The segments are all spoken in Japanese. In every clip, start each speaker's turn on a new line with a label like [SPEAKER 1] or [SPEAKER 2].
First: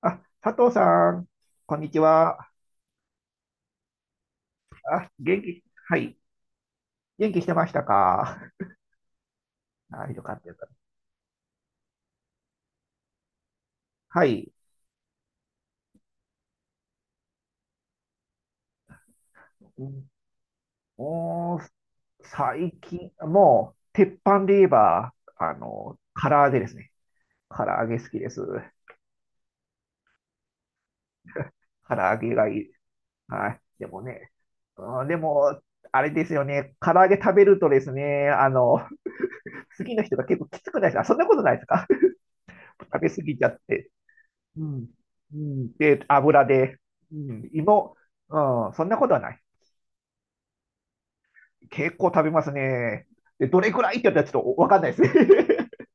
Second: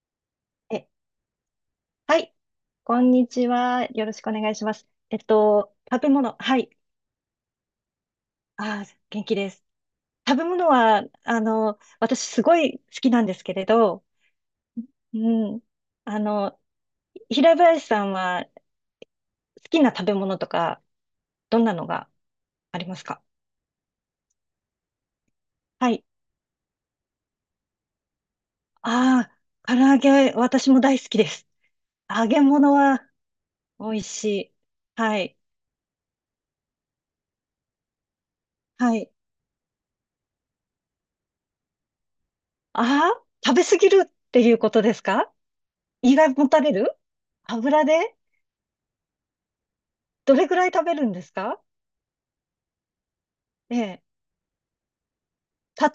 [SPEAKER 1] あ、佐藤
[SPEAKER 2] え、
[SPEAKER 1] さん、こんにち
[SPEAKER 2] はい。
[SPEAKER 1] は。
[SPEAKER 2] こんにちは。よろしくお願いします。
[SPEAKER 1] あ、元気、は
[SPEAKER 2] 食べ
[SPEAKER 1] い。
[SPEAKER 2] 物。はい。
[SPEAKER 1] 元気してましたか？
[SPEAKER 2] 元気です。
[SPEAKER 1] あ、よか
[SPEAKER 2] 食
[SPEAKER 1] っ
[SPEAKER 2] べ
[SPEAKER 1] たよかっ
[SPEAKER 2] 物
[SPEAKER 1] た。
[SPEAKER 2] は、私すごい好きなんですけれど、
[SPEAKER 1] はい。
[SPEAKER 2] うん。あの、平林さんは好き
[SPEAKER 1] う
[SPEAKER 2] な食
[SPEAKER 1] ん。
[SPEAKER 2] べ物とか、
[SPEAKER 1] お
[SPEAKER 2] ど
[SPEAKER 1] ー、
[SPEAKER 2] んなのが
[SPEAKER 1] 最
[SPEAKER 2] あります
[SPEAKER 1] 近、
[SPEAKER 2] か？
[SPEAKER 1] もう、鉄板で言えば、
[SPEAKER 2] はい。
[SPEAKER 1] 唐揚げですね。唐揚げ好きです。
[SPEAKER 2] ああ、唐揚げ、私も大好きです。
[SPEAKER 1] 唐揚
[SPEAKER 2] 揚
[SPEAKER 1] げ
[SPEAKER 2] げ
[SPEAKER 1] がいい。
[SPEAKER 2] 物は
[SPEAKER 1] はい。で
[SPEAKER 2] 美
[SPEAKER 1] も
[SPEAKER 2] 味し
[SPEAKER 1] ね、
[SPEAKER 2] い。
[SPEAKER 1] うん、で
[SPEAKER 2] はい。
[SPEAKER 1] も、あれですよね。唐揚げ食べるとですね、
[SPEAKER 2] はい。
[SPEAKER 1] 好きな人が結構きつくないですか？そんなことないですか？ 食べ
[SPEAKER 2] あ
[SPEAKER 1] 過
[SPEAKER 2] あ、
[SPEAKER 1] ぎちゃっ
[SPEAKER 2] 食べ過
[SPEAKER 1] て。
[SPEAKER 2] ぎるっていう
[SPEAKER 1] う
[SPEAKER 2] こと
[SPEAKER 1] ん、
[SPEAKER 2] ですか？
[SPEAKER 1] うん、で、
[SPEAKER 2] 胃が
[SPEAKER 1] 油
[SPEAKER 2] もたれ
[SPEAKER 1] で、
[SPEAKER 2] る。
[SPEAKER 1] うん。
[SPEAKER 2] 油
[SPEAKER 1] 芋、
[SPEAKER 2] で。
[SPEAKER 1] うん、そんなことはない。
[SPEAKER 2] どれぐらい食べるんですか？
[SPEAKER 1] 結構食べますね。で、どれ
[SPEAKER 2] え
[SPEAKER 1] くらいっ
[SPEAKER 2] え。
[SPEAKER 1] て言ったらちょっとわかんないですね。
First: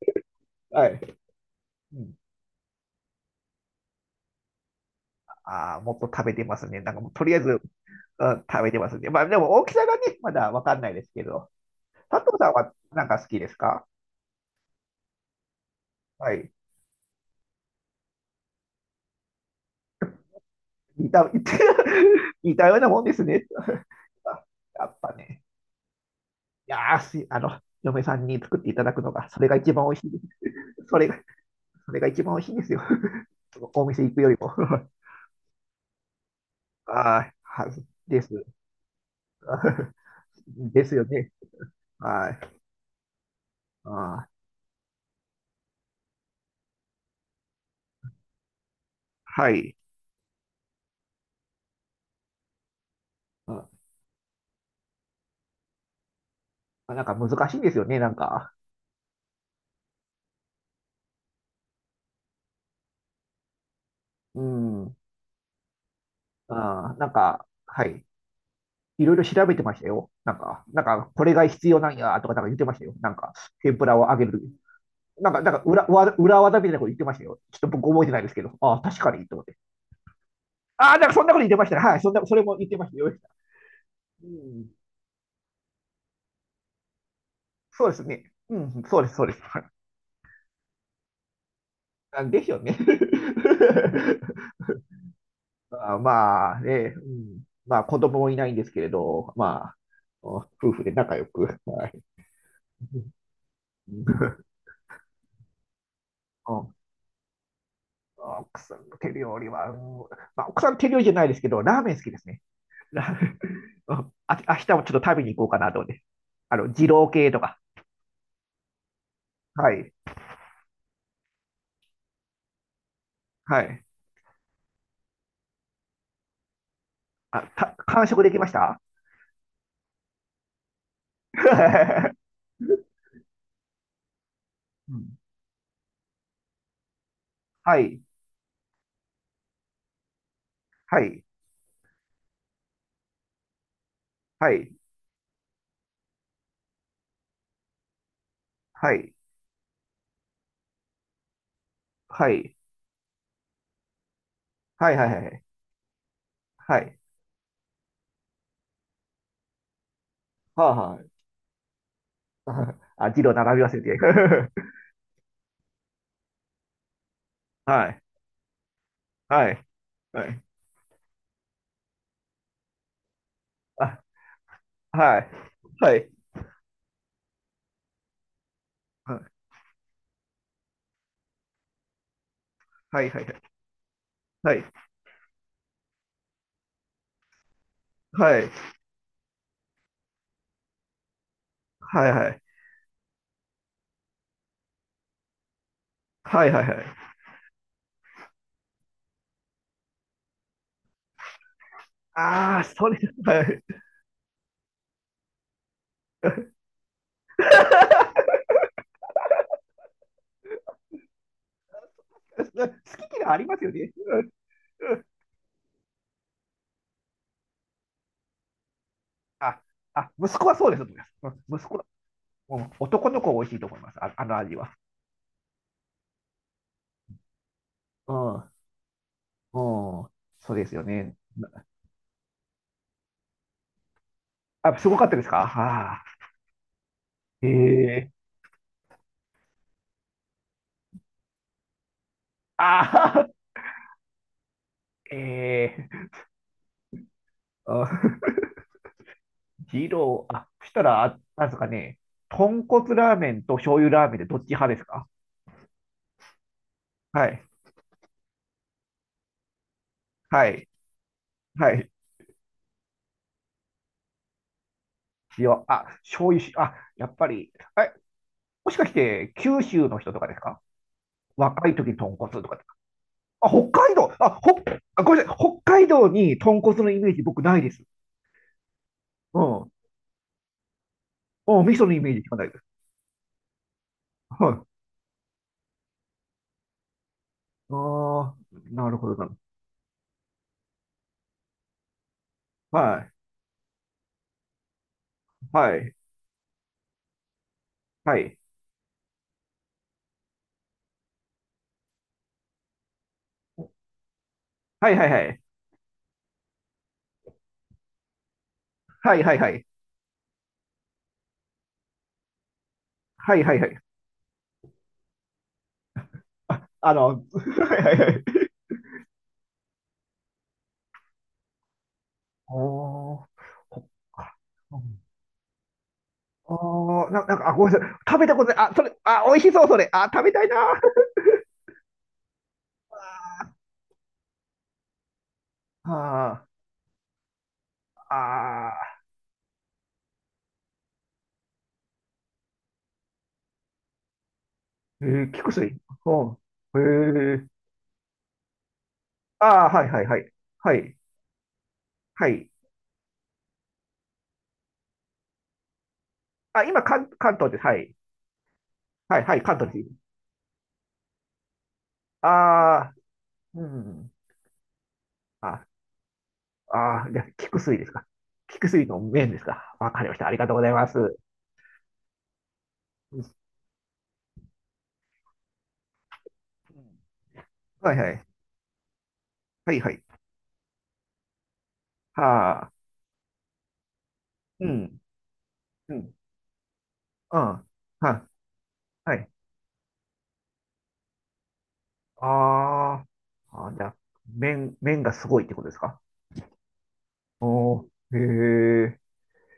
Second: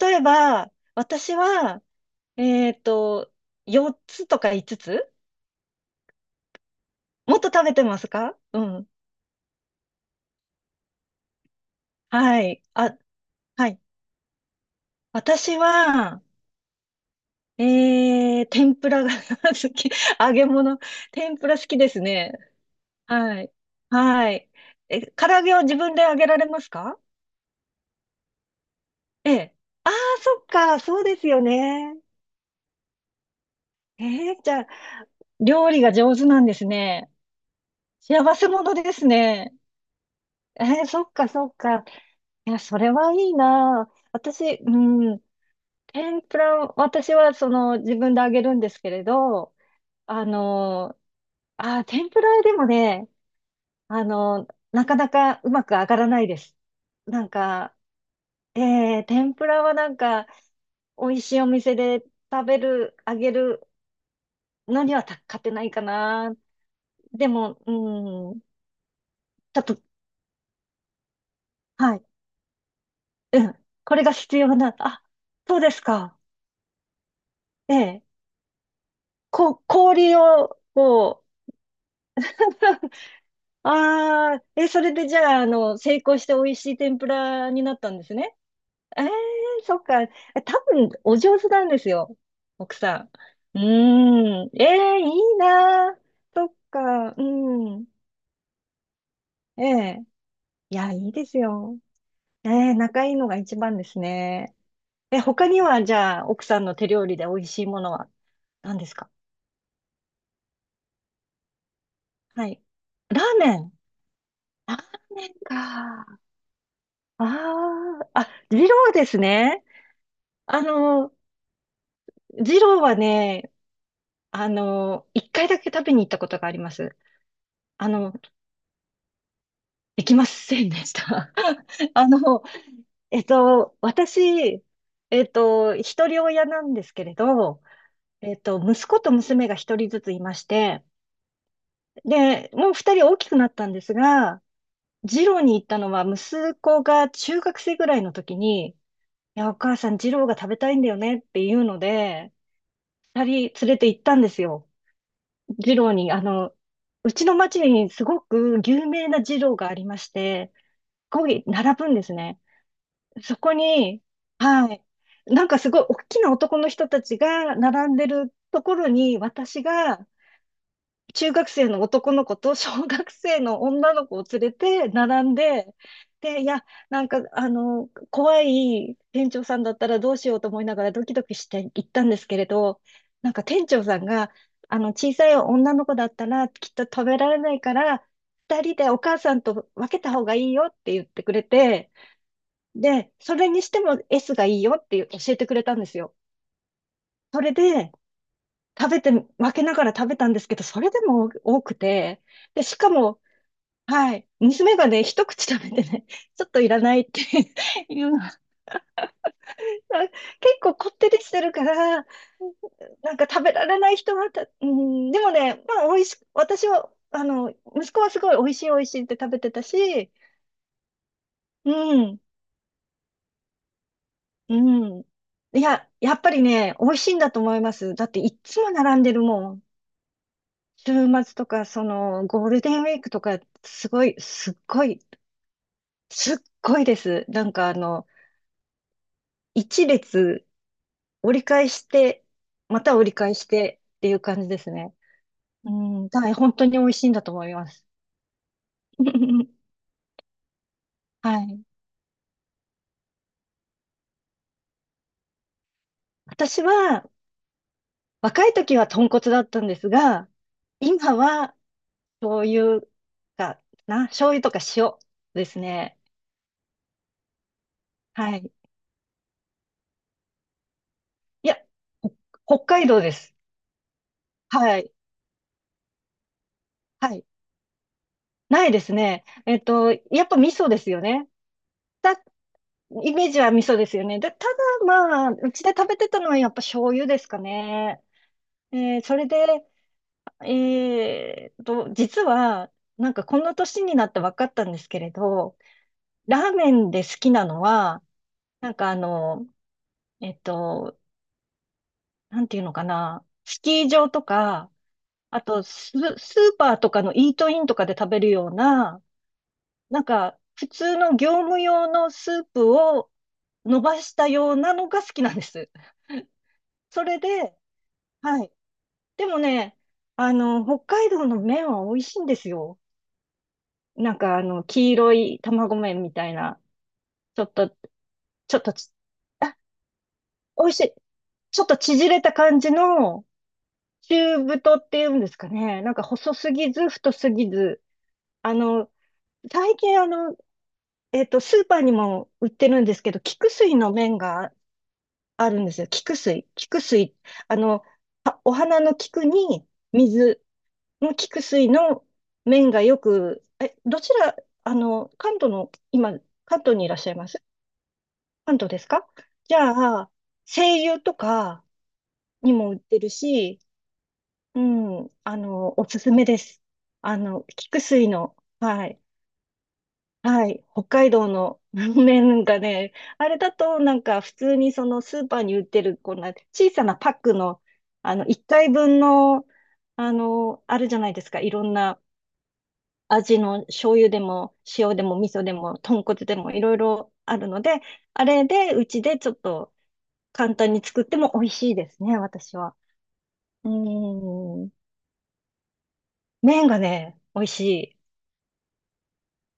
[SPEAKER 2] 例え ば、
[SPEAKER 1] はい。
[SPEAKER 2] 私は、
[SPEAKER 1] うん、
[SPEAKER 2] えっと、4つとか5つつ、
[SPEAKER 1] ああ、もっと食べてますね。なんかもうとり
[SPEAKER 2] も
[SPEAKER 1] あえ
[SPEAKER 2] っと
[SPEAKER 1] ず、
[SPEAKER 2] 食べてます
[SPEAKER 1] う
[SPEAKER 2] か？
[SPEAKER 1] ん、
[SPEAKER 2] う
[SPEAKER 1] 食べて
[SPEAKER 2] ん。
[SPEAKER 1] ますね。まあでも大きさがね、まだわかんないですけど。佐藤
[SPEAKER 2] は
[SPEAKER 1] さん
[SPEAKER 2] い。
[SPEAKER 1] は
[SPEAKER 2] あ、
[SPEAKER 1] なんか好きです
[SPEAKER 2] はい。
[SPEAKER 1] か？
[SPEAKER 2] 私は、
[SPEAKER 1] はい。
[SPEAKER 2] 天ぷらが 好き。揚げ物。
[SPEAKER 1] 似た、
[SPEAKER 2] 天
[SPEAKER 1] 似た
[SPEAKER 2] ぷら好きです ね。
[SPEAKER 1] 似たようなもんです
[SPEAKER 2] は
[SPEAKER 1] ね。
[SPEAKER 2] い。は
[SPEAKER 1] あ、
[SPEAKER 2] い。
[SPEAKER 1] やっぱ
[SPEAKER 2] 唐揚
[SPEAKER 1] ね。
[SPEAKER 2] げは自分で揚げられます
[SPEAKER 1] いや
[SPEAKER 2] か？
[SPEAKER 1] ーし、嫁さんに作っていただくのが、
[SPEAKER 2] え
[SPEAKER 1] それ
[SPEAKER 2] え。
[SPEAKER 1] が一番
[SPEAKER 2] あ
[SPEAKER 1] 美
[SPEAKER 2] あ、
[SPEAKER 1] 味しいで
[SPEAKER 2] そっか。
[SPEAKER 1] す。そ
[SPEAKER 2] そう
[SPEAKER 1] れが
[SPEAKER 2] ですよ
[SPEAKER 1] そ
[SPEAKER 2] ね。
[SPEAKER 1] れが一番美味しいんですよ。そのお店行くよ
[SPEAKER 2] え
[SPEAKER 1] り
[SPEAKER 2] え、じ
[SPEAKER 1] も。
[SPEAKER 2] ゃあ、料理が上手なんですね。
[SPEAKER 1] はい。はで
[SPEAKER 2] 幸
[SPEAKER 1] す。
[SPEAKER 2] せ者ですね。
[SPEAKER 1] です
[SPEAKER 2] そ
[SPEAKER 1] よ
[SPEAKER 2] っか
[SPEAKER 1] ね。
[SPEAKER 2] そっか。
[SPEAKER 1] は
[SPEAKER 2] い
[SPEAKER 1] い。
[SPEAKER 2] や、それはいい
[SPEAKER 1] あ
[SPEAKER 2] な。
[SPEAKER 1] ー、
[SPEAKER 2] 私、うん、天ぷら、私はその自分で揚げるんですけれ
[SPEAKER 1] は
[SPEAKER 2] ど、
[SPEAKER 1] い。
[SPEAKER 2] あの、天ぷらでもね、
[SPEAKER 1] うん、
[SPEAKER 2] なかなかうまく揚がらないです。
[SPEAKER 1] なんか
[SPEAKER 2] なん
[SPEAKER 1] 難しいんで
[SPEAKER 2] か、
[SPEAKER 1] すよね、なんか。
[SPEAKER 2] 天ぷらはなんか、美味しいお店で食べる、揚げる
[SPEAKER 1] う
[SPEAKER 2] のに
[SPEAKER 1] ん。
[SPEAKER 2] はた勝てないかな。
[SPEAKER 1] あー、なん
[SPEAKER 2] で
[SPEAKER 1] か、
[SPEAKER 2] も、
[SPEAKER 1] はい。
[SPEAKER 2] うん、
[SPEAKER 1] いろいろ調べ
[SPEAKER 2] ちょ
[SPEAKER 1] て
[SPEAKER 2] っ
[SPEAKER 1] ま
[SPEAKER 2] と、
[SPEAKER 1] したよ。なんか、これが必要な
[SPEAKER 2] は
[SPEAKER 1] ん
[SPEAKER 2] い。
[SPEAKER 1] やとか、なんか言ってましたよ。なんか、
[SPEAKER 2] うん。
[SPEAKER 1] 天ぷ
[SPEAKER 2] こ
[SPEAKER 1] ら
[SPEAKER 2] れ
[SPEAKER 1] を
[SPEAKER 2] が
[SPEAKER 1] 揚げる
[SPEAKER 2] 必
[SPEAKER 1] とき。
[SPEAKER 2] 要な、あ、
[SPEAKER 1] なんか、
[SPEAKER 2] そうですか。
[SPEAKER 1] 裏技みたいなこと言ってましたよ。ちょっと
[SPEAKER 2] え
[SPEAKER 1] 僕
[SPEAKER 2] え。
[SPEAKER 1] 覚えてないですけど。ああ、確かに、と思って。
[SPEAKER 2] 氷を、
[SPEAKER 1] ああ、なんかそ
[SPEAKER 2] こ
[SPEAKER 1] んなこと言
[SPEAKER 2] う、
[SPEAKER 1] ってましたね。はい、そんな、それも言ってましたよ。う
[SPEAKER 2] ああ、
[SPEAKER 1] ん、
[SPEAKER 2] それでじゃあ、成功して美味しい天ぷらになっ
[SPEAKER 1] そう
[SPEAKER 2] た
[SPEAKER 1] で
[SPEAKER 2] ん
[SPEAKER 1] す
[SPEAKER 2] です
[SPEAKER 1] ね。
[SPEAKER 2] ね。
[SPEAKER 1] うん、そう
[SPEAKER 2] え
[SPEAKER 1] で
[SPEAKER 2] え、
[SPEAKER 1] す、そうです。はい。
[SPEAKER 2] そっか。多分、お上手なんですよ。
[SPEAKER 1] ですよ
[SPEAKER 2] 奥
[SPEAKER 1] ね。
[SPEAKER 2] さん。うーん。ええ、いいな
[SPEAKER 1] まあ、
[SPEAKER 2] ー。そ
[SPEAKER 1] ま
[SPEAKER 2] っ
[SPEAKER 1] あね、
[SPEAKER 2] か。う
[SPEAKER 1] まあ
[SPEAKER 2] ん。
[SPEAKER 1] 子供もいないんですけれど、
[SPEAKER 2] え
[SPEAKER 1] まあ、
[SPEAKER 2] え。
[SPEAKER 1] 夫
[SPEAKER 2] い
[SPEAKER 1] 婦で
[SPEAKER 2] や、いい
[SPEAKER 1] 仲良
[SPEAKER 2] です
[SPEAKER 1] く。
[SPEAKER 2] よ。
[SPEAKER 1] はい。
[SPEAKER 2] ええ、
[SPEAKER 1] う。
[SPEAKER 2] 仲いいのが一番ですね。他には、じゃあ、奥さんの手料理で美味しいものは
[SPEAKER 1] 奥さ
[SPEAKER 2] 何で
[SPEAKER 1] ん
[SPEAKER 2] す
[SPEAKER 1] の
[SPEAKER 2] か？
[SPEAKER 1] 手料理は、まあ、奥さん手料理じゃないですけど、ラーメン好きですね。
[SPEAKER 2] はい。ラーメン。
[SPEAKER 1] うん。あ、明日
[SPEAKER 2] ラ
[SPEAKER 1] もちょっと
[SPEAKER 2] ー
[SPEAKER 1] 食べ
[SPEAKER 2] メ
[SPEAKER 1] に
[SPEAKER 2] ン
[SPEAKER 1] 行こうかなと思っ
[SPEAKER 2] か。
[SPEAKER 1] て。
[SPEAKER 2] あ
[SPEAKER 1] 二郎系とか。
[SPEAKER 2] あ、あ、二郎ですね。
[SPEAKER 1] はい。
[SPEAKER 2] あの、二郎はね、
[SPEAKER 1] はい。
[SPEAKER 2] 一回だけ食べに行ったことがあります。
[SPEAKER 1] あ、
[SPEAKER 2] あ
[SPEAKER 1] 完
[SPEAKER 2] の、
[SPEAKER 1] 食できました
[SPEAKER 2] できませんでした。あの、私、一人親なんですけれど、息子と娘が一人ずついまして、
[SPEAKER 1] はい。
[SPEAKER 2] で、もう二人大きくなったんですが、
[SPEAKER 1] はい。
[SPEAKER 2] 二郎に行ったのは息子が中学生ぐらいの時に、い
[SPEAKER 1] はい。
[SPEAKER 2] や、お母さん、二郎が食べたいんだよねっていうの
[SPEAKER 1] は
[SPEAKER 2] で、
[SPEAKER 1] い。
[SPEAKER 2] 二人連れて行ったんですよ。
[SPEAKER 1] はい。はい。はい。はい。はい。
[SPEAKER 2] 二郎に、
[SPEAKER 1] はい。
[SPEAKER 2] うちの町にすごく有名な二郎がありまして、
[SPEAKER 1] はい。はい。
[SPEAKER 2] ここに並ぶんですね。
[SPEAKER 1] あ、字の
[SPEAKER 2] そこ
[SPEAKER 1] 並び忘れて。
[SPEAKER 2] に、はい。なんかすごい大きな男の人たちが
[SPEAKER 1] は
[SPEAKER 2] 並ん
[SPEAKER 1] い。
[SPEAKER 2] でるところに、
[SPEAKER 1] は
[SPEAKER 2] 私
[SPEAKER 1] い。
[SPEAKER 2] が
[SPEAKER 1] はい。
[SPEAKER 2] 中学生の男の子と小学生の女
[SPEAKER 1] あ、
[SPEAKER 2] の子を連れて
[SPEAKER 1] は
[SPEAKER 2] 並
[SPEAKER 1] い。
[SPEAKER 2] んで、
[SPEAKER 1] はい。
[SPEAKER 2] で、いや、なんか、怖い
[SPEAKER 1] は
[SPEAKER 2] 店
[SPEAKER 1] い。
[SPEAKER 2] 長さんだったらどうしようと思いながらドキドキして行ったんですけれど、
[SPEAKER 1] はい。は
[SPEAKER 2] なんか店長さんが、
[SPEAKER 1] い。
[SPEAKER 2] 小さい女の子だったらきっと食べられないから、
[SPEAKER 1] はい。
[SPEAKER 2] 二人でお母さんと分けた方がいいよって言ってくれて、
[SPEAKER 1] はい。は
[SPEAKER 2] で、それにしても S がいいよって教えてくれたんですよ。
[SPEAKER 1] い。はい。はい。はい。
[SPEAKER 2] それで、食べて、分けながら食べたんですけど、それでも多くて、
[SPEAKER 1] あ
[SPEAKER 2] で、
[SPEAKER 1] あ、
[SPEAKER 2] し
[SPEAKER 1] そ
[SPEAKER 2] か
[SPEAKER 1] れ、
[SPEAKER 2] も、
[SPEAKER 1] はい。
[SPEAKER 2] はい、娘がね、一口食べてね、ちょっといらないって いうのが、結構こってりしてるから、
[SPEAKER 1] 好
[SPEAKER 2] な
[SPEAKER 1] き
[SPEAKER 2] ん
[SPEAKER 1] 嫌
[SPEAKER 2] か
[SPEAKER 1] いあ
[SPEAKER 2] 食
[SPEAKER 1] り
[SPEAKER 2] べ
[SPEAKER 1] ます
[SPEAKER 2] ら
[SPEAKER 1] よ
[SPEAKER 2] れ
[SPEAKER 1] ね。
[SPEAKER 2] な い
[SPEAKER 1] う
[SPEAKER 2] 人
[SPEAKER 1] ん。
[SPEAKER 2] はた、う
[SPEAKER 1] うん。
[SPEAKER 2] ん、でもね、まあ、美味し、私は、息子はすごい美味しい美味しいって食べて
[SPEAKER 1] あ、
[SPEAKER 2] た
[SPEAKER 1] あ、
[SPEAKER 2] し、
[SPEAKER 1] 息子はそうです。うん、息
[SPEAKER 2] う
[SPEAKER 1] 子は、
[SPEAKER 2] ん、
[SPEAKER 1] うん、男の子は美味しいと思います。あ、あの味
[SPEAKER 2] う
[SPEAKER 1] は。
[SPEAKER 2] ん。いや、やっぱりね、美味しいんだと思います。だっ
[SPEAKER 1] う
[SPEAKER 2] ていっ
[SPEAKER 1] ん。
[SPEAKER 2] つも並んでるも
[SPEAKER 1] う
[SPEAKER 2] ん。
[SPEAKER 1] ん。そうですよ
[SPEAKER 2] 週
[SPEAKER 1] ね。
[SPEAKER 2] 末とか、その、ゴールデンウィークとか、すごい、すっ
[SPEAKER 1] あ、
[SPEAKER 2] ご
[SPEAKER 1] すご
[SPEAKER 2] い、
[SPEAKER 1] かったですか？ああ
[SPEAKER 2] すっごいです。な
[SPEAKER 1] ー。
[SPEAKER 2] んかあの、
[SPEAKER 1] ええ。
[SPEAKER 2] 一列折り返して、また折
[SPEAKER 1] あ
[SPEAKER 2] り
[SPEAKER 1] あ。
[SPEAKER 2] 返してっていう感じですね。う
[SPEAKER 1] ええ。
[SPEAKER 2] ん、はい、本当に美味しいんだと思います。
[SPEAKER 1] あ、 二郎、あ、そしたら、あ、
[SPEAKER 2] は
[SPEAKER 1] なんです
[SPEAKER 2] い。
[SPEAKER 1] かね、豚骨ラーメンと醤油ラーメンでどっち派ですか？
[SPEAKER 2] 私は、
[SPEAKER 1] はい、
[SPEAKER 2] 若い時は豚骨だったんですが、
[SPEAKER 1] はい、
[SPEAKER 2] 今は、
[SPEAKER 1] はい。
[SPEAKER 2] 醤油かな、醤油とか塩です
[SPEAKER 1] 塩、あ、
[SPEAKER 2] ね。
[SPEAKER 1] 醤油し、あ、やっぱり、え、
[SPEAKER 2] はい。
[SPEAKER 1] もしかして九州の人とかですか？
[SPEAKER 2] いや、
[SPEAKER 1] 若い時に豚
[SPEAKER 2] ほ
[SPEAKER 1] 骨とかか。
[SPEAKER 2] 北海道です。
[SPEAKER 1] あ、北海道、あ、ほ、
[SPEAKER 2] はい。
[SPEAKER 1] あ、ごめんなさい、北海道に豚骨のイメ
[SPEAKER 2] は
[SPEAKER 1] ージ
[SPEAKER 2] い。
[SPEAKER 1] 僕ないです。
[SPEAKER 2] ないですね。
[SPEAKER 1] うん。
[SPEAKER 2] やっぱ味噌ですよね。
[SPEAKER 1] うん、味噌のイメ
[SPEAKER 2] た、
[SPEAKER 1] ージしかないです。
[SPEAKER 2] イメージは味噌ですよね。で、た
[SPEAKER 1] はい。
[SPEAKER 2] だまあ、うちで食べてたのはやっぱ醤油ですかね。
[SPEAKER 1] ああ、なるほど
[SPEAKER 2] それ
[SPEAKER 1] な。
[SPEAKER 2] で、実は、
[SPEAKER 1] は
[SPEAKER 2] な
[SPEAKER 1] い、
[SPEAKER 2] んかこの年になって分かったんですけれど、
[SPEAKER 1] はい、
[SPEAKER 2] ラーメンで好きなのは、
[SPEAKER 1] はい。
[SPEAKER 2] なんかあの、えっと、なんていうのかな、スキー場とか、
[SPEAKER 1] はい、はい、は
[SPEAKER 2] あ
[SPEAKER 1] い。
[SPEAKER 2] とスーパーとかのイートインとかで食べるような、
[SPEAKER 1] はい、はい、はい。
[SPEAKER 2] なんか、普通の業務用のスープを
[SPEAKER 1] はい、はい、はい。
[SPEAKER 2] 伸ばしたようなのが好きなんです。
[SPEAKER 1] あ
[SPEAKER 2] それ
[SPEAKER 1] の、
[SPEAKER 2] で、
[SPEAKER 1] はい、はい、はい。
[SPEAKER 2] はい。でもね、北海道の麺は美味しいんですよ。
[SPEAKER 1] おー、そっ
[SPEAKER 2] なん
[SPEAKER 1] か。
[SPEAKER 2] かあの、
[SPEAKER 1] う
[SPEAKER 2] 黄
[SPEAKER 1] ん。
[SPEAKER 2] 色い卵麺みたいな、
[SPEAKER 1] おー、な、なん
[SPEAKER 2] ちょ
[SPEAKER 1] か、あ、
[SPEAKER 2] っ
[SPEAKER 1] ごめ
[SPEAKER 2] と、
[SPEAKER 1] んなさい。食べたこと
[SPEAKER 2] ちょっ
[SPEAKER 1] ない。あ、
[SPEAKER 2] と
[SPEAKER 1] それ、
[SPEAKER 2] ち、
[SPEAKER 1] あ、美味し
[SPEAKER 2] あ、
[SPEAKER 1] そう、それ。あ、食べたいな。
[SPEAKER 2] 美味しい。ちょっと縮れた感じの、中太っていうんですかね。なんか細
[SPEAKER 1] ああ。
[SPEAKER 2] すぎず、太すぎず。あ
[SPEAKER 1] あ
[SPEAKER 2] の、
[SPEAKER 1] あ。
[SPEAKER 2] 最近スーパーにも売ってるんですけど、菊水の麺が
[SPEAKER 1] えー、
[SPEAKER 2] あ
[SPEAKER 1] 菊
[SPEAKER 2] るんで
[SPEAKER 1] 水。
[SPEAKER 2] すよ。菊
[SPEAKER 1] う
[SPEAKER 2] 水。菊水。
[SPEAKER 1] ん。へえ。
[SPEAKER 2] あの、お花の菊
[SPEAKER 1] あ
[SPEAKER 2] に
[SPEAKER 1] あ、はい、はい、はい。
[SPEAKER 2] 水
[SPEAKER 1] はい、
[SPEAKER 2] の菊水の
[SPEAKER 1] はい。
[SPEAKER 2] 面がよく、どちら、関東の、今、関
[SPEAKER 1] あ、
[SPEAKER 2] 東
[SPEAKER 1] 今、
[SPEAKER 2] にいらっし
[SPEAKER 1] 関、
[SPEAKER 2] ゃいま
[SPEAKER 1] 関
[SPEAKER 2] す
[SPEAKER 1] 東です。はい。
[SPEAKER 2] 関東ですか？
[SPEAKER 1] はい、はい、
[SPEAKER 2] じ
[SPEAKER 1] 関東で
[SPEAKER 2] ゃ
[SPEAKER 1] す。
[SPEAKER 2] あ、精油とか
[SPEAKER 1] あ
[SPEAKER 2] にも売っ
[SPEAKER 1] あ、
[SPEAKER 2] てるし、
[SPEAKER 1] うん。
[SPEAKER 2] うん、
[SPEAKER 1] あ、
[SPEAKER 2] おすすめです。
[SPEAKER 1] ああ、じゃあ、菊水
[SPEAKER 2] 菊
[SPEAKER 1] ですか。
[SPEAKER 2] 水の、
[SPEAKER 1] 菊水
[SPEAKER 2] は
[SPEAKER 1] の
[SPEAKER 2] い。
[SPEAKER 1] 麺ですか。わかりました。ありが
[SPEAKER 2] は
[SPEAKER 1] とうご
[SPEAKER 2] い、
[SPEAKER 1] ざい
[SPEAKER 2] 北
[SPEAKER 1] ま
[SPEAKER 2] 海
[SPEAKER 1] す。
[SPEAKER 2] 道の 麺がね、
[SPEAKER 1] う
[SPEAKER 2] あ
[SPEAKER 1] ん。
[SPEAKER 2] れだとなんか普通にそのスーパーに売ってるこんな小さなパックの、
[SPEAKER 1] はい、はい。
[SPEAKER 2] 1回分の、
[SPEAKER 1] はい、はい。
[SPEAKER 2] あるじゃないですか、いろんな
[SPEAKER 1] はあ。
[SPEAKER 2] 味の醤油でも
[SPEAKER 1] う
[SPEAKER 2] 塩
[SPEAKER 1] ん。
[SPEAKER 2] でも味噌でも
[SPEAKER 1] う
[SPEAKER 2] 豚
[SPEAKER 1] ん。
[SPEAKER 2] 骨でもいろいろ
[SPEAKER 1] う
[SPEAKER 2] あ
[SPEAKER 1] ん。
[SPEAKER 2] るので、あ
[SPEAKER 1] は、
[SPEAKER 2] れでうち
[SPEAKER 1] は
[SPEAKER 2] でち
[SPEAKER 1] い。
[SPEAKER 2] ょっと簡単に作っても美味しいですね、私は。
[SPEAKER 1] あー。
[SPEAKER 2] う
[SPEAKER 1] あー、じゃあ、
[SPEAKER 2] ーん、
[SPEAKER 1] 麺、麺がすごいってことですか？
[SPEAKER 2] 麺がね、美味し
[SPEAKER 1] お
[SPEAKER 2] い。
[SPEAKER 1] ー、へえ。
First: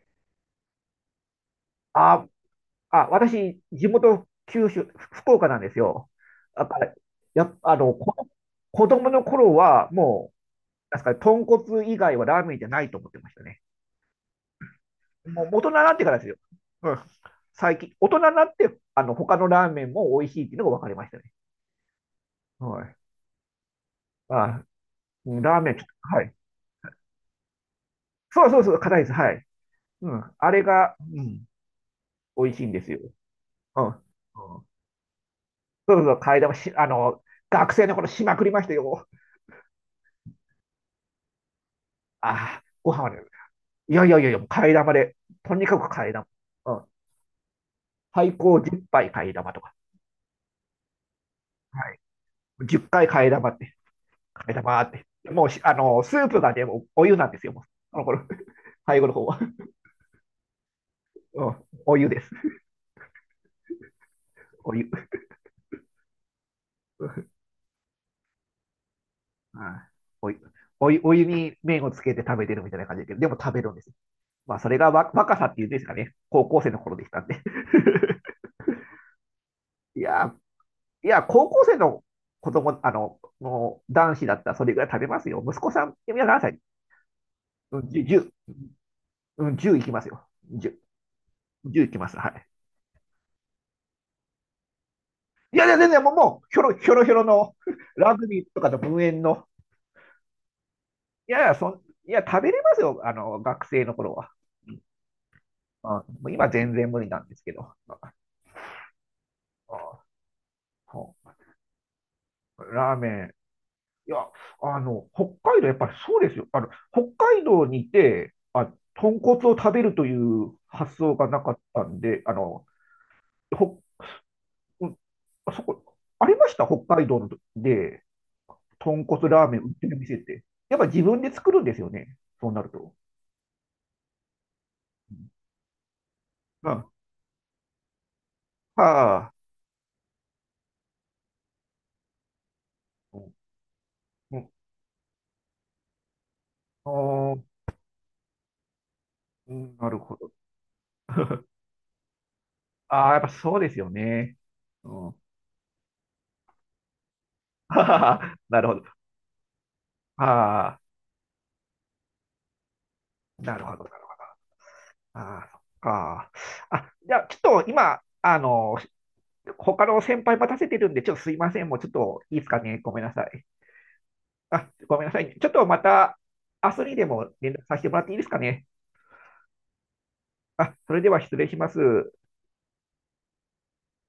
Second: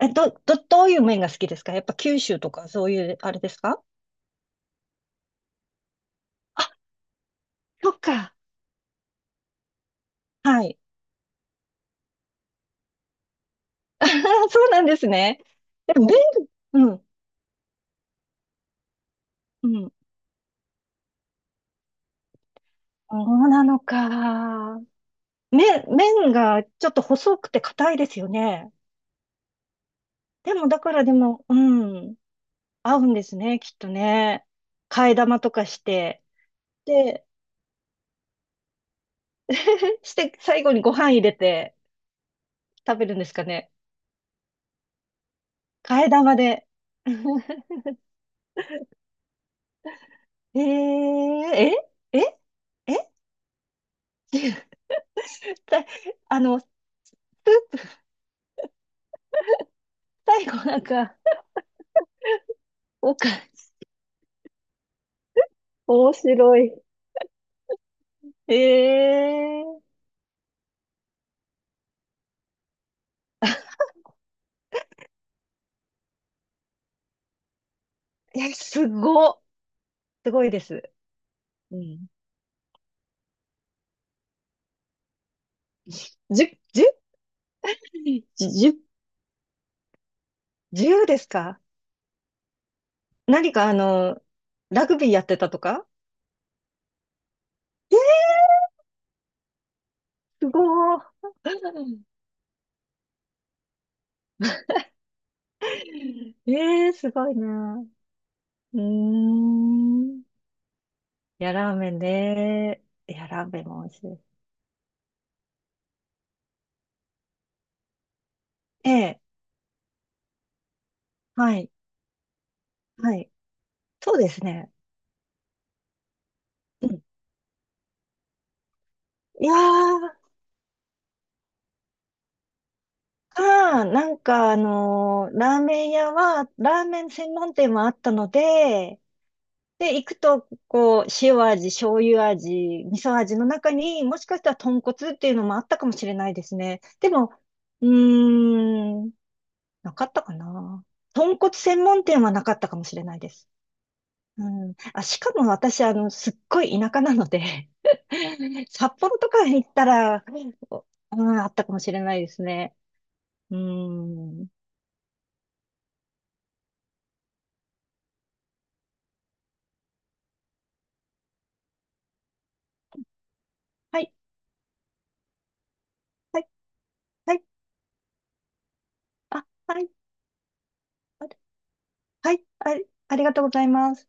[SPEAKER 2] え、ど、ど、どういう麺が好きですか？やっぱ九
[SPEAKER 1] あ、
[SPEAKER 2] 州とかそうい
[SPEAKER 1] あ、
[SPEAKER 2] うあれです
[SPEAKER 1] 私、
[SPEAKER 2] か？
[SPEAKER 1] 地元、九州、福岡なんですよ。だ
[SPEAKER 2] あ、
[SPEAKER 1] から、やっぱ、
[SPEAKER 2] そっか。
[SPEAKER 1] 子供の頃は、もう、
[SPEAKER 2] はい。
[SPEAKER 1] なんすかね、豚骨以外はラーメンじゃないと思ってましたね。
[SPEAKER 2] そうなんですね。
[SPEAKER 1] もう、大人になっ
[SPEAKER 2] で
[SPEAKER 1] て
[SPEAKER 2] も
[SPEAKER 1] か
[SPEAKER 2] 麺、
[SPEAKER 1] らですよ。う
[SPEAKER 2] う
[SPEAKER 1] ん。
[SPEAKER 2] ん、
[SPEAKER 1] 最近、大人になって、他のラ
[SPEAKER 2] う
[SPEAKER 1] ーメン
[SPEAKER 2] ん。
[SPEAKER 1] も美味しいっていうのが分かりましたね。はい。
[SPEAKER 2] そうなの
[SPEAKER 1] あ、
[SPEAKER 2] か。
[SPEAKER 1] うん。ラーメン、ちょ
[SPEAKER 2] 麺、
[SPEAKER 1] っと、は
[SPEAKER 2] 麺
[SPEAKER 1] い。
[SPEAKER 2] がちょっと細くて硬いですよ
[SPEAKER 1] そうそう
[SPEAKER 2] ね。
[SPEAKER 1] そう、硬いです。はい。うん。あ
[SPEAKER 2] で
[SPEAKER 1] れ
[SPEAKER 2] も、だか
[SPEAKER 1] が、
[SPEAKER 2] らで
[SPEAKER 1] うん、
[SPEAKER 2] も、うん、
[SPEAKER 1] 美味しいんです
[SPEAKER 2] 合
[SPEAKER 1] よ。
[SPEAKER 2] うんですね、きっ
[SPEAKER 1] うん。
[SPEAKER 2] と
[SPEAKER 1] うん。
[SPEAKER 2] ね。替え玉とかし
[SPEAKER 1] そうそう、
[SPEAKER 2] て。
[SPEAKER 1] 替え玉し、
[SPEAKER 2] で、
[SPEAKER 1] 学生の頃しまくりましたよ。
[SPEAKER 2] して、最後にご飯入れて
[SPEAKER 1] ああ、ご
[SPEAKER 2] 食
[SPEAKER 1] 飯
[SPEAKER 2] べ
[SPEAKER 1] は
[SPEAKER 2] る
[SPEAKER 1] ね、
[SPEAKER 2] んですかね。
[SPEAKER 1] いやいやいやいや、替え玉で、とにかく
[SPEAKER 2] 替
[SPEAKER 1] 替
[SPEAKER 2] え
[SPEAKER 1] え玉。
[SPEAKER 2] 玉で。
[SPEAKER 1] うん。最高10杯替え玉とか。
[SPEAKER 2] えー、
[SPEAKER 1] は
[SPEAKER 2] え、
[SPEAKER 1] い。
[SPEAKER 2] え、
[SPEAKER 1] 10
[SPEAKER 2] え、
[SPEAKER 1] 回 替え玉って、替え玉って。もうし、
[SPEAKER 2] さ
[SPEAKER 1] スープが
[SPEAKER 2] ス
[SPEAKER 1] で
[SPEAKER 2] ー
[SPEAKER 1] もお湯なんですよ、もう。
[SPEAKER 2] プ、
[SPEAKER 1] あの頃、最後の方は。
[SPEAKER 2] 最後なんか、
[SPEAKER 1] うん。お湯です。
[SPEAKER 2] おか、
[SPEAKER 1] お湯。
[SPEAKER 2] 面白い。え
[SPEAKER 1] うん。
[SPEAKER 2] え
[SPEAKER 1] お湯。お湯、お湯に麺をつけて食べてるみたいな感じだけど、でも食べるんです。まあ、それがわ若さっていうんですかね。高校生の頃でしたんで。
[SPEAKER 2] ー、
[SPEAKER 1] いや
[SPEAKER 2] すごい
[SPEAKER 1] ー、
[SPEAKER 2] です。
[SPEAKER 1] いや、高校
[SPEAKER 2] う
[SPEAKER 1] 生の
[SPEAKER 2] ん。
[SPEAKER 1] 子供、男子だったらそれぐらい食べますよ。息子さん、今何歳？
[SPEAKER 2] 十、十、
[SPEAKER 1] うん、
[SPEAKER 2] 十、
[SPEAKER 1] 10、うん、10いきますよ。
[SPEAKER 2] 十ですか？
[SPEAKER 1] 10、じゅういきます。はい。
[SPEAKER 2] 何かラグビーやってた
[SPEAKER 1] い
[SPEAKER 2] と
[SPEAKER 1] やいや、
[SPEAKER 2] か？
[SPEAKER 1] 全然もう、もうひょろひょろひょろの ラグビーとかの文縁の。
[SPEAKER 2] すごー。
[SPEAKER 1] いやいや、そ、い や、食べれますよ。学生の頃は。うん、もう今
[SPEAKER 2] え
[SPEAKER 1] 全
[SPEAKER 2] え
[SPEAKER 1] 然
[SPEAKER 2] ー、
[SPEAKER 1] 無理
[SPEAKER 2] す
[SPEAKER 1] なん
[SPEAKER 2] ごい
[SPEAKER 1] ですけど。
[SPEAKER 2] な。うーん。い
[SPEAKER 1] うん。
[SPEAKER 2] や、ラーメンね。
[SPEAKER 1] ラーメ
[SPEAKER 2] いや、
[SPEAKER 1] ン、
[SPEAKER 2] ラーメンも美味し
[SPEAKER 1] いや、
[SPEAKER 2] い。
[SPEAKER 1] 北海道、やっぱりそうですよ。北海道にいて、あ、
[SPEAKER 2] え
[SPEAKER 1] 豚
[SPEAKER 2] え、
[SPEAKER 1] 骨を食べるという発想がな
[SPEAKER 2] は
[SPEAKER 1] かっ
[SPEAKER 2] い、
[SPEAKER 1] たんで、
[SPEAKER 2] はい。
[SPEAKER 1] ほ、
[SPEAKER 2] そうですね。
[SPEAKER 1] うん。そこ、ありました、
[SPEAKER 2] う
[SPEAKER 1] 北
[SPEAKER 2] ん。
[SPEAKER 1] 海道ので、豚骨
[SPEAKER 2] い
[SPEAKER 1] ラー
[SPEAKER 2] や
[SPEAKER 1] メン売ってる
[SPEAKER 2] ー、
[SPEAKER 1] 店って。やっぱ自分で作るんですよね。そうなると。
[SPEAKER 2] なんかラーメン屋は、
[SPEAKER 1] う
[SPEAKER 2] ラ
[SPEAKER 1] ん。
[SPEAKER 2] ーメン専門店もあったので、
[SPEAKER 1] はあ。
[SPEAKER 2] で、行くと、こう、塩味、醤油味、味噌
[SPEAKER 1] うん。
[SPEAKER 2] 味の中に、もしか
[SPEAKER 1] う
[SPEAKER 2] し
[SPEAKER 1] ん。
[SPEAKER 2] たら豚骨っていうのもあったかもしれないですね。
[SPEAKER 1] お
[SPEAKER 2] でも、
[SPEAKER 1] ー。
[SPEAKER 2] うーん、
[SPEAKER 1] うん、な
[SPEAKER 2] な
[SPEAKER 1] る
[SPEAKER 2] かっ
[SPEAKER 1] ほ
[SPEAKER 2] た
[SPEAKER 1] ど。
[SPEAKER 2] かな。豚 骨専門店はなかったかもしれ
[SPEAKER 1] ああ、
[SPEAKER 2] な
[SPEAKER 1] や
[SPEAKER 2] い
[SPEAKER 1] っぱ
[SPEAKER 2] です。
[SPEAKER 1] そうですよね。
[SPEAKER 2] うん。
[SPEAKER 1] うん。
[SPEAKER 2] あ、
[SPEAKER 1] は
[SPEAKER 2] しかも私、すっごい田舎なので
[SPEAKER 1] ははな るほど。
[SPEAKER 2] 札幌とかに行ったら、
[SPEAKER 1] ああ、
[SPEAKER 2] おうん、あったかもしれないですね。う
[SPEAKER 1] なるほど。なるほど。
[SPEAKER 2] ん。
[SPEAKER 1] ああ、そっか。あ、じゃあ、ちょっと今、他の先輩待たせてるんで、ちょっとすいません。もうちょっといいですかね。ごめんなさい。
[SPEAKER 2] はい、
[SPEAKER 1] あ、ごめんなさいね。ちょっとまた、
[SPEAKER 2] はい、
[SPEAKER 1] 明日にでも
[SPEAKER 2] はい、
[SPEAKER 1] 連絡させてもらっていいですかね。
[SPEAKER 2] あ、はい、
[SPEAKER 1] あ、それでは
[SPEAKER 2] あ
[SPEAKER 1] 失礼します。
[SPEAKER 2] はい、あ、ありがとうございます。